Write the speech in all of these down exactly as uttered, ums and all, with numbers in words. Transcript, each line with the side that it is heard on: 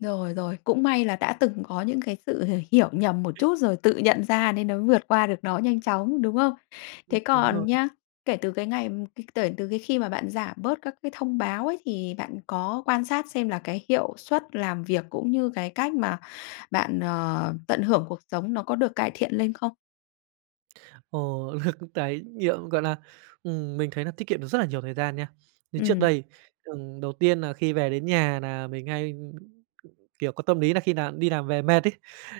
left: Rồi, rồi. Cũng may là đã từng có những cái sự h hiểu nhầm một chút rồi tự nhận ra nên mới vượt qua được nó nhanh chóng, đúng không?
right: Ưm,
left: Thế
right: đúng rồi.
left: còn nhá, kể từ cái ngày tể từ cái khi mà bạn giảm bớt các cái thông báo ấy, thì bạn có quan sát xem là cái hiệu suất làm việc cũng như cái cách mà bạn, ờ, tận hưởng cuộc sống nó có được cải thiện lên không?
right: Ồ, [unintelligible] tái nhiệm, gọi là, ừm, mình thấy nà tiết kiệm được rất là nhiều thời gian nha. Như trước
left: Ừm.
right: đây, ừm, đầu tiên nà khi về đến nhà nà mình hay, kiểu, có tâm lý là khi nào đi làm về mệt ấy,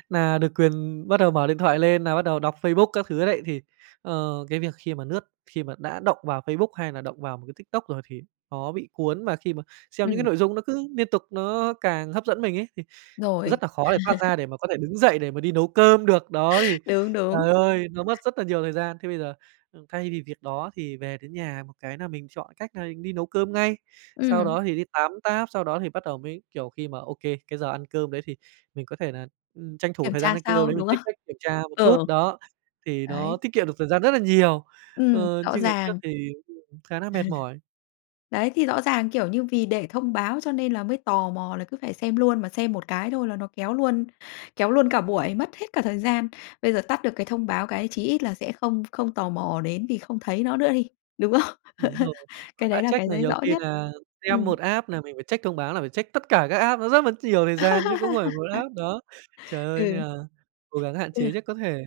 right: nà được quyền bắt đầu mở điện thoại lên nà bắt đầu đọc Facebook các thứ đấy thì, ờ, cái việc khi mà nướt, khi mà đã động vào Facebook hay là động vào một cái TikTok rồi thì nó bị cuốn mà khi mà xem những cái
left: Ừm.
right: nội dung nó cứ niên tục nó càng hấp dẫn mình ấy thì
left: Rồi.
right: rất là khó để thoát ra để mà có thể đứng dậy để mà đi nấu cơm được. Đó thì,
left: Đúng, đúng.
right: trời ơi nó mất rất là nhiều thời gian. Thế bây giờ thay vì việc đó thì về đến nhà một cái nà mình chọn cách nà ni nấu cơm ngay sau
left: Ừm.
right: đó thì đi tắm táp, sau đó thì bắt đầu mới, kiểu, khi mà ô kê cái giờ ăn cơm đấy thì mình có thể nà, ư, tranh thủ
left: Kiểm
right: thời gian
left: tra
right: ăn cơm
left: sau,
right: đấy mình
left: đúng không?
right: check, check, kiểm tra một chút,
left: Ờ.
right: đó, thì nó
left: Đấy.
right: tiết kiệm được thời gian rất là nhiều.
left: Ừm,
right: Ờ,
left: rõ
right: chứ ngày trước
left: ràng.
right: thì [unintelligible] khá nà mệt mỏi.
left: Đấy, thì rõ ràng, kiểu, như vì để thông báo cho nên là mới tò mò là cứ phải xem luôn, mà xem một cái thôi là nó kéo luôn kéo luôn cả buổi, mất hết cả thời gian. Bây giờ tắt được cái thông báo cái chí ít là sẽ không không tò mò đến vì không thấy nó nữa đi, đúng không?
right: Đúng rồi, mà
left: Cái
right: đã
left: đấy là
right: check
left: cái
right: là
left: giấy
right: nhiều
left: rõ
right: khi
left: nhất.
right: là xem
left: Ừm.
right: một app là mình phải check thông báo là phải check tất cả các app nó rất mất nhiều thời gian chứ không phải một app đó. Trời ơi nên
left: Ừ.
right: là cố gắng hạn chế
left: Ừ.
right: nhất có thể.